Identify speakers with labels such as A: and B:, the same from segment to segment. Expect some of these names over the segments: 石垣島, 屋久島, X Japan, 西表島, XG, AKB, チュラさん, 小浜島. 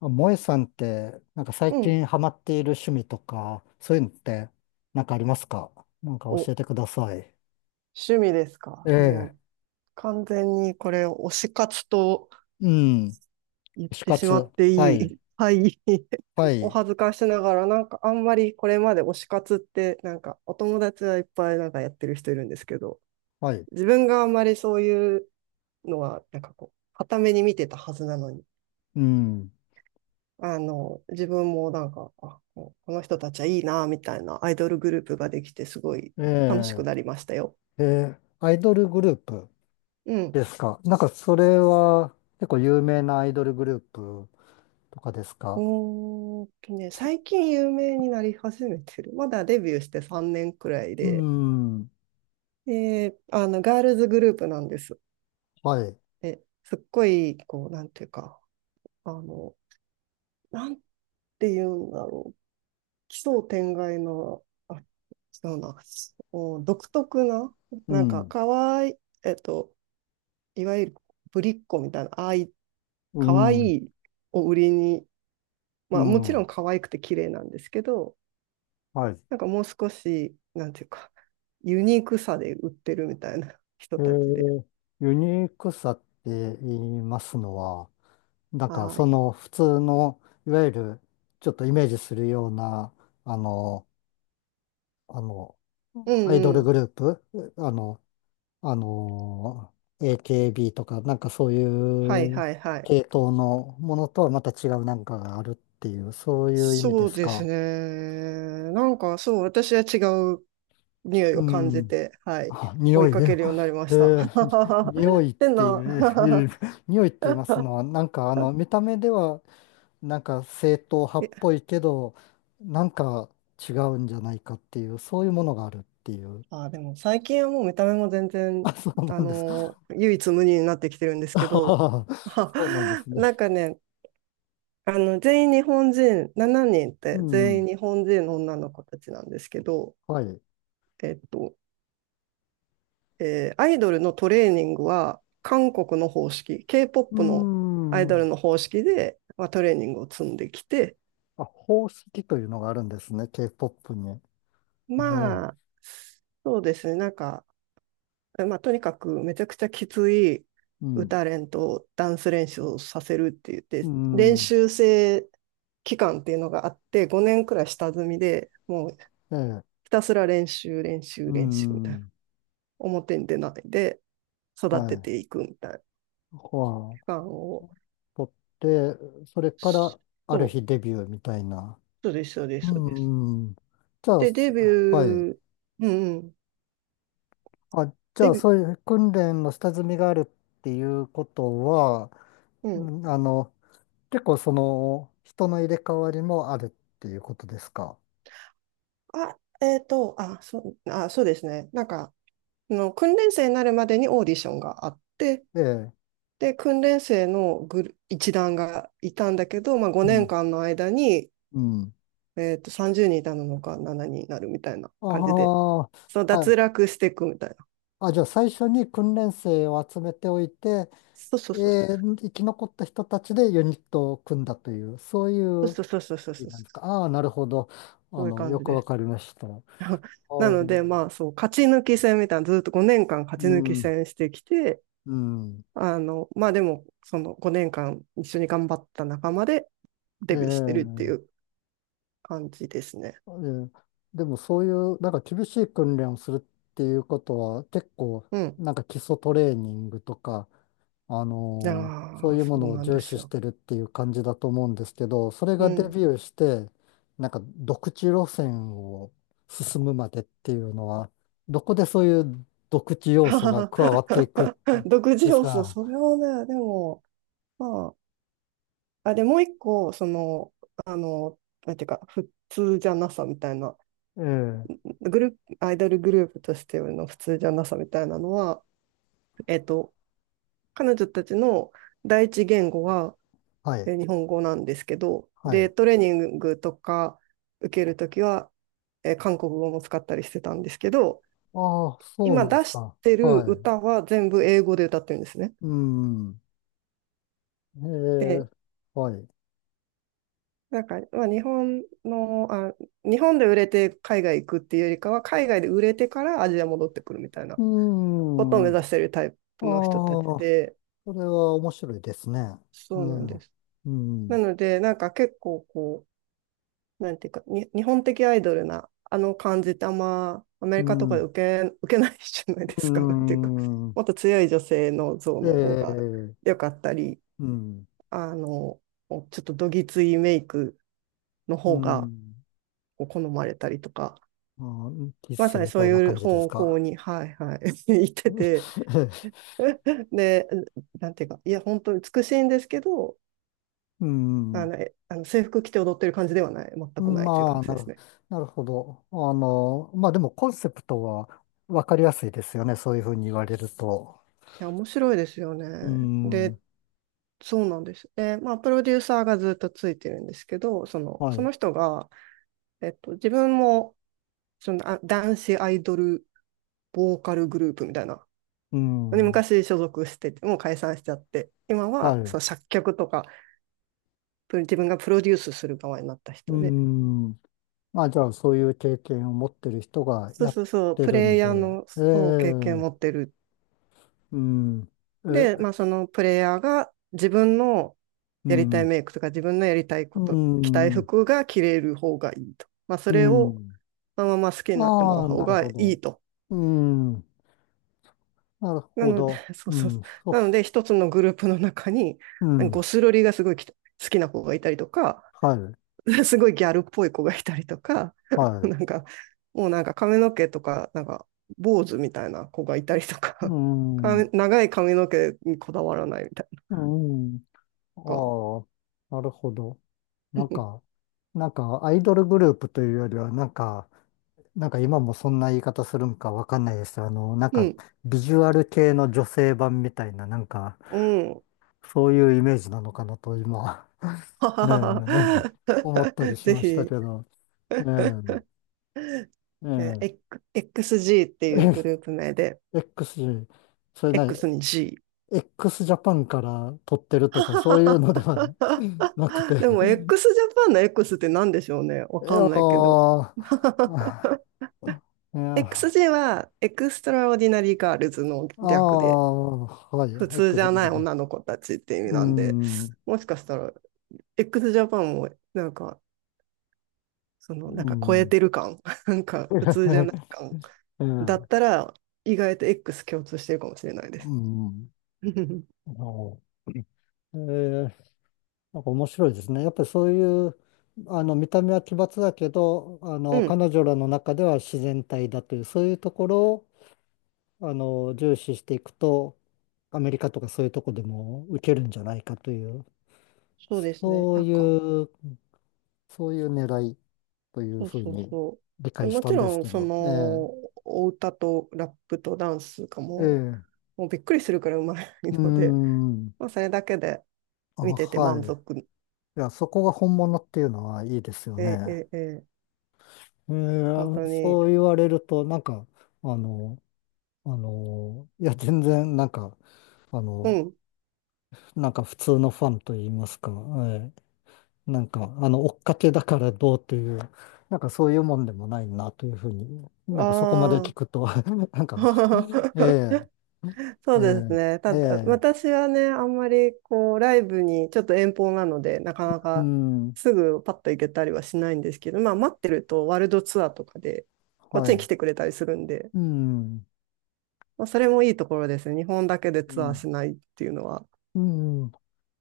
A: あ萌えさんって、なんか最
B: うん。
A: 近ハマっている趣味とか、そういうのって、なんかありますか。なんか
B: お、
A: 教えてください。
B: 趣味です
A: え
B: か。も
A: え、
B: う完全にこれ推し活と
A: うん、
B: 言っ
A: 死
B: てしま
A: 活。
B: って
A: は
B: い
A: い、
B: い。はい。
A: は
B: お
A: い、
B: 恥ずかしながら、なんかあんまりこれまで推し活って、なんかお友達はいっぱいなんかやってる人いるんですけど、
A: はい、
B: 自分があんまりそういうのは、なんかこう、傍目に見てたはずなのに、
A: うん。
B: 自分もなんか、あ、こうこの人たちはいいな、みたいなアイドルグループができて、すごい
A: え
B: 楽し
A: え、
B: くなりましたよ。
A: ええ、アイドルグループ
B: うん。
A: ですか。なんかそれは結構有名なアイドルグループとかですか。
B: 最近有名になり始めてる。まだデビューして3年くらい
A: う
B: で、
A: ん、
B: ガールズグループなんです。
A: はい、
B: で、すっごい、こう、なんていうか、あの、なんていうんだろう、奇想天外の、あ、違うな、お独特な、
A: う
B: なんか、
A: ん、
B: かわいい、えっと、いわゆるぶりっ子みたいな、ああい、
A: う
B: かわい
A: ん、
B: いを売りに、
A: う
B: まあ、もちろ
A: ん、
B: ん可愛くて綺麗なんですけど、
A: はい。
B: なんかもう少し、なんていうか、ユニークさで売ってるみたいな人
A: え
B: たちで。
A: ー、ユニークさって言いますのは、なんか
B: は
A: そ
B: い。
A: の普通の、いわゆるちょっとイメージするような、あの、あの、う
B: う
A: んアイド
B: んう
A: ル
B: ん。
A: グループ、あの、あの、AKB とか、なんかそう
B: はい
A: いう
B: はいはい。
A: 系統のものとはまた違うなんかがあるっていう、そういう意味
B: そ
A: で
B: う
A: す
B: です
A: か。
B: ね。なんかそう、私は違う匂い
A: う
B: を感じ
A: ん。
B: て、はい。
A: あ、
B: 追
A: 匂
B: い
A: い
B: か
A: だ
B: け
A: よ。
B: るようになりま
A: え
B: した。
A: ー、に
B: っ
A: 匂いっ
B: て
A: てい
B: な。
A: う、え ー匂いって言いますのは、なんかあの、見た目では、なんか正統派っ
B: え
A: ぽいけど、なんか違うんじゃないかっていう、そういうものがあるっていう。
B: でも最近はもう見た目も全然、
A: あ、そう
B: あ
A: なんです。
B: の唯一無二になってきてるんです
A: あ
B: け
A: は
B: ど、
A: は。そうなんです ね。
B: なんかね、全員日本人、7人っ
A: う
B: て全
A: ん。
B: 員日本人の女の子たちなんですけど、
A: はい。う
B: えっと、アイドルのトレーニングは韓国の方式、
A: ー
B: K-POP のアイドル
A: ん。
B: の方式で、まあ、トレーニングを積んできて、
A: あ、宝石というのがあるんですね、K-POP に。え
B: まあ、
A: え。
B: そうですね、なんか、えまあ、とにかくめちゃくちゃきつい
A: うん。
B: 歌練とダンス練習をさせるって言っ
A: う
B: て、練
A: ん。
B: 習生期間っていうのがあって、5年くらい下積みでもう
A: ええ。
B: ひたすら練習、練
A: う
B: 習、練習みたいな。
A: ん。
B: 表に出ないで育
A: は
B: て
A: い。
B: ていくみたいな期
A: はあ、
B: 間を。
A: 取って、それからあ
B: そ
A: る
B: う、
A: 日デビューみたいな。
B: そうです、そうです、
A: う
B: そうです。
A: ん、うん。じゃあ、
B: で、
A: す、はい。
B: ー、うんうん、
A: あ、じゃ
B: デ
A: あ、
B: ビュー、
A: そういう訓練の下積みがあるっていうことは、
B: う
A: う
B: ん。
A: んあの、結構その、人の入れ替わりもあるっていうことですか。
B: あ、えっと、あ、そそうですね。なんか、あの訓練生になるまでにオーディションがあって、
A: ええ。
B: で、訓練生のグル一団がいたんだけど、まあ、
A: う
B: 5
A: ん。
B: 年間の間に、
A: うん。
B: 30人いたのか7人にんになるみたいな感じで、
A: あ
B: そう
A: あ、
B: 脱落していくみたいな。
A: じゃあ最初に訓練生を集めておいて、
B: そうそ
A: え
B: うそう。
A: 生き残った人たちでユニットを組んだという、そうい
B: そう
A: う
B: そうそうそうそうそう。
A: なんですか。ああ、なるほど。あ
B: そういう
A: の、
B: 感
A: よ
B: じ
A: く
B: で
A: わ
B: す。
A: かりました。あ
B: なの
A: ー、
B: で、まあそう、勝ち抜き戦みたいな、ずっと5年間勝ち
A: う
B: 抜き
A: ん、
B: 戦してきて、
A: うん。
B: まあでも、その5年間一緒に頑張った仲間で
A: え
B: デビューしてるって
A: え、
B: いう感じですね。
A: ええ、でもそういう、なんか厳しい訓練をするっていうことは、結構、
B: うん。
A: なんか基礎トレーニングとか、あ
B: いや
A: のーそう
B: ー、
A: いうも
B: そう
A: のを
B: なんで
A: 重視
B: す
A: し
B: よ。
A: てるっていう感じだと思うんですけど、それ
B: う
A: がデビ
B: ん。
A: ューして、なんか独自路線を進むまでっていうのは、どこでそういう独自要素が加わってい くん
B: 独自
A: です
B: 要素、
A: か。
B: それはね、でも、まあ、あ、でもう一個、あの、なんていうか、普通じゃなさみたいな
A: ええ、
B: グループ、アイドルグループとしての普通じゃなさみたいなのは、えっと、彼女たちの第一言語は
A: はい、
B: 日本語なんですけど、
A: は
B: で、
A: い。
B: トレーニングとか受けるときは、韓国語も使ったりしてたんですけど、
A: ああ、そう
B: 今
A: なん
B: 出
A: です
B: し
A: か。
B: てる
A: はい。
B: 歌は全部英語で歌ってるんですね。
A: うん。え
B: で、
A: え、はい。
B: なんか、日本で売れて海外行くっていうよりかは、海外で売れてからアジア戻ってくるみたい
A: う
B: なことを目
A: ん。ああ、
B: 指してるタイプの人たち
A: そ
B: で、
A: れは面白いですね。え
B: そうなんで
A: ん。
B: す。
A: う
B: な
A: ん。
B: ので、なんか結構こう、なんていうか、に日本的アイドルなあの感じってあんまアメ
A: う
B: リカとかで
A: ん。
B: 受けないじゃないで
A: う
B: すか。なんていうか、
A: ん。
B: もっと強い女性の像
A: え
B: の方が
A: え、
B: 良かったり、
A: うん。
B: あの、ちょっとどぎついメイクの
A: う
B: 方が
A: ん。
B: こう好まれたりとか、
A: ああ、キ
B: ま
A: ス
B: さに
A: み
B: そ
A: た
B: う
A: いな
B: いう
A: 感じです
B: 方向
A: か。
B: に、はいはい、行ってて、で、なんていうか、いや、本当に美しいんですけど、
A: う
B: あ
A: ん。
B: の、えあの制服着て踊ってる感じではない、全くないという
A: ま
B: 感
A: あ、
B: じ
A: な
B: です
A: る、
B: ね。
A: なるほど。あの、まあでもコンセプトはわかりやすいですよね。そういうふうに言われると。
B: いや、面白いですよね。
A: うーん、
B: で、そうなんです。で、まあ、プロデューサーがずっとついてるんですけど、その、
A: はい、
B: そ
A: う
B: の人が、自分も、男子アイドルボーカルグループみたいな、
A: ー
B: で
A: ん、
B: 昔所属してて、もう解散しちゃって、今
A: はい、
B: は、
A: う
B: そう、作曲とか、自分がプロデュースする側になった
A: ー
B: 人で、
A: ん。まあ、じゃあ、そういう経験を持ってる人が
B: そう
A: やっ
B: そうそう、
A: て
B: プ
A: る
B: レ
A: ん
B: イ
A: で、
B: ヤーの、
A: ええ、
B: そう、経験を持
A: う
B: ってる
A: ーん、え、
B: で、
A: う
B: まあ、そのプレイヤーが自分の
A: ー
B: やり
A: ん、
B: たい
A: う
B: メイクとか自分のやりたい
A: ー
B: こと、着たい
A: ん、う
B: 服が着れる方がいいと。まあ、そ
A: ー
B: れを
A: ん。
B: そのまま好きになってもら
A: あ
B: う
A: あ、
B: 方
A: なる
B: が
A: ほ
B: い
A: ど。
B: いと。
A: うーん、なる
B: な
A: ほ
B: ので、
A: ど。
B: そう
A: う
B: そうそ
A: ん、そ
B: うなの
A: う、
B: で、一つのグループの中に、
A: う
B: ゴ
A: ん、
B: スロリがすごい好きな子がいたりとか、
A: はい、
B: すごいギャルっぽい子がいたりとか、
A: はい、
B: なんか、もうなんか髪の毛とか、なんか坊主みたいな子がいたりとか、
A: うー ん、
B: か
A: う
B: 長い髪の毛にこだわらないみたいな。
A: ーん。
B: か
A: ああ、なるほど。なんか、なんか、アイドルグループというよりは、なんか、なんか今もそんな言い方するんかわかんないです。あの、なん
B: う
A: か
B: ん。
A: ビジュアル系の女性版みたいな、なんか
B: うん。
A: そういうイメージなのかなと今、ねえ、思ったり し
B: ぜ
A: ましたけ
B: ひ、
A: ど、ええ、え
B: XG っていう
A: え、
B: グループ名で、
A: X、それなに。
B: X に G。
A: X ジャパンから撮ってるとかそういうのではなくて、
B: でも、x ジャパンの X って何でしょうね。わ
A: い
B: か
A: や
B: んないけど。
A: ー、あ、いやー、
B: XG は、エクストラオーディナリーガールズの
A: あ
B: 略で、
A: あ、は
B: 普
A: い、
B: 通じ
A: X
B: ゃない
A: で、
B: 女の子たちって意味
A: う
B: なんで、
A: ん、
B: もしかしたら、X ジャパンも、なんか、そ
A: う
B: の、なんか超え
A: ん。
B: てる感、なんか普通じゃない感
A: う
B: だっ
A: ん。
B: たら、意外と X 共通してるかもしれないで
A: う
B: す。
A: ん。お、えー、なんか面白いですね。やっぱりそういう、あの、見た目は奇抜だけど、あ
B: う
A: の、
B: ん、
A: 彼女らの中では自然体だという、そういうところを、あの、重視していくと、アメリカとかそういうとこでも受けるんじゃないかという、
B: そうですね。
A: そう
B: なんか、
A: いう、そういう狙いという
B: そう
A: ふう
B: そう
A: に
B: そう。
A: 理
B: で
A: 解し
B: も
A: た
B: ち
A: んで
B: ろ
A: す
B: ん、
A: け
B: そ
A: ど、え
B: の、お歌とラップとダンスが
A: え、ええ、
B: もうびっくりするくらいうまい
A: うー
B: ので、
A: ん、
B: まあ、それだけで
A: あ、
B: 見てて
A: はい。
B: 満足。
A: いや、そこが本物っていうのはいいですよ
B: え
A: ね。
B: えええ、
A: え
B: 本当
A: ー、
B: に、
A: そう言われると、なんか、あの、あの、いや、全然、なんか、あ
B: う
A: の、
B: ん、
A: なんか普通のファンと言いますか、えー、なんか、あの、追っかけだからどうという、なんかそういうもんでもないなというふうに、なんかそこまで
B: あ
A: 聞くと、なんか、
B: あ、
A: え え、
B: そ
A: え
B: うですね。た
A: え、え
B: だ、
A: え、
B: 私はね、あんまりこう、ライブにちょっと遠方なので、なかな
A: う
B: か
A: ん、
B: すぐパッと行けたりはしないんですけど、まあ待ってるとワールドツアーとかで、こっ
A: は
B: ちに来
A: い、
B: てくれたりするんで、
A: うん、
B: まあ、それもいいところですね。日本だけで
A: う
B: ツアー
A: ん、
B: しないっていうのは
A: うん、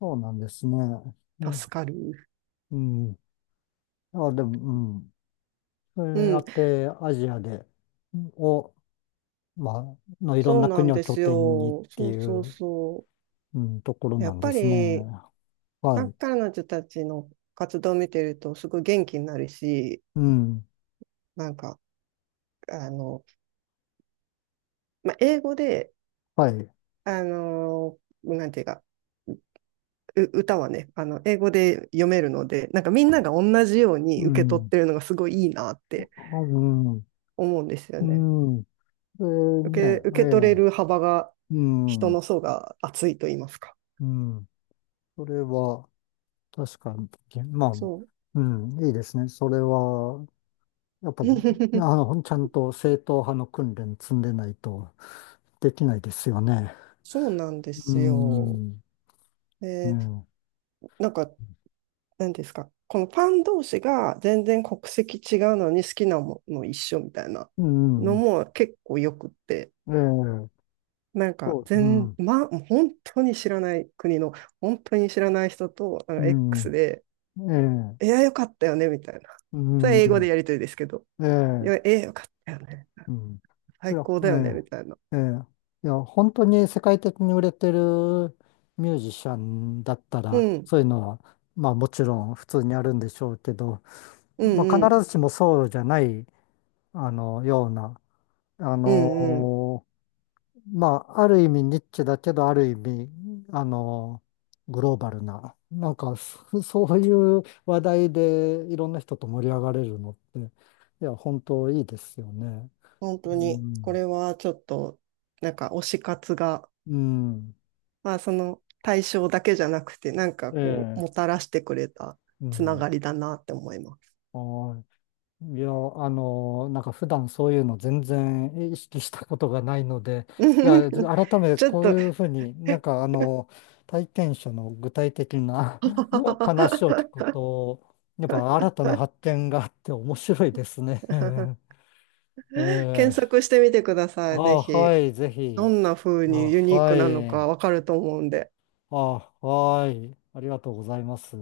A: そうなんですね。え、
B: 助かる。
A: うん。あ、でも、うん。そ
B: う
A: れや
B: ん、
A: って、アジアで、を、まあ、のいろん
B: そう
A: な
B: な
A: 国
B: ん
A: を
B: で
A: 拠
B: す
A: 点にっ
B: よ。
A: て
B: そう
A: い
B: そう
A: う、
B: そ
A: うん、ところ
B: う。や
A: な
B: っ
A: んで
B: ぱ
A: すね。
B: り、
A: は
B: なん
A: い。
B: か彼女たちの活動を見てると、すごい元気になるし、
A: うん。
B: なんか、あの、まあ、英語で、
A: はい。
B: あのーなんていうか、歌はね、あの、英語で読めるので、なんかみんなが同じよう
A: う
B: に受け取っ
A: ん。
B: てるのがすごいいいなっ
A: あ、
B: て
A: うん。
B: 思うんですよ
A: う
B: ね。
A: ん。えーね、
B: 受け取れる
A: え
B: 幅が、
A: え。う
B: 人の
A: ん。
B: 層が厚いと言いますか。
A: うん。それは、確かに、まあ、
B: そ
A: うん、いいですね。それは、やっ
B: う。
A: ぱり、あの、ちゃんと正統派の訓練積んでないとできないですよね。
B: そうなんで
A: う
B: すよ。
A: ん。
B: で、
A: ね、
B: なんか、なんですか、このファン同士が全然国籍違うのに好きなもの一緒みたいな
A: う
B: の
A: ん、
B: も結構よくって、
A: ええ、
B: なんか
A: そう、う
B: 全、
A: ん、
B: ま、本当に知らない国の、本当に知らない人と、なん
A: う
B: か
A: ん、
B: X で、
A: ええ、
B: いや、よかったよね、みたいな。それは
A: う
B: 英語で
A: ん、
B: やりとりですけど、
A: ええ、
B: よかったよね。
A: うん、そ
B: 最
A: り
B: 高だよね、み
A: ゃ、
B: たいな。
A: ええ、ええ、いや、本当に世界的に売れてるミュージシャンだった
B: う
A: ら、
B: ん、
A: そういうのは、まあもちろん普通にあるんでしょうけど、
B: う
A: ま
B: ん、う
A: あ
B: ん、
A: 必ずしもそうじゃない、あの、ような、あ
B: うん、うん。
A: の、まあ、ある意味ニッチだけど、ある意味、あの、グローバルな、なんか、そ そういう話題でいろんな人と盛り上がれるのって、いや、本当いいですよね。
B: 本当
A: う
B: に、こ
A: ん。
B: れはちょっと、なんか推し活が、
A: うん。
B: まあ、その対象だけじゃなくて、なんか
A: え
B: こう、も
A: え。
B: たらしてくれた
A: う
B: つな
A: ん。
B: がりだなって思います。
A: はい。いや、あの、なんか普段そういうの全然意識したことがないので、いや、改めて
B: ちょっ
A: こう
B: と、
A: いうふうに、なんかあの、体験者の具体的な 話を聞くと、やっぱ新たな発 見があって面白いですね。え
B: 検
A: え、
B: 索してみてくだ
A: あ
B: さい、ぜ
A: あ、は
B: ひ。
A: い、ぜひ。
B: どんな風
A: あ、
B: にユニーク
A: は
B: なのか
A: い。
B: わかると思うんで。
A: あ、はい。ありがとうございます。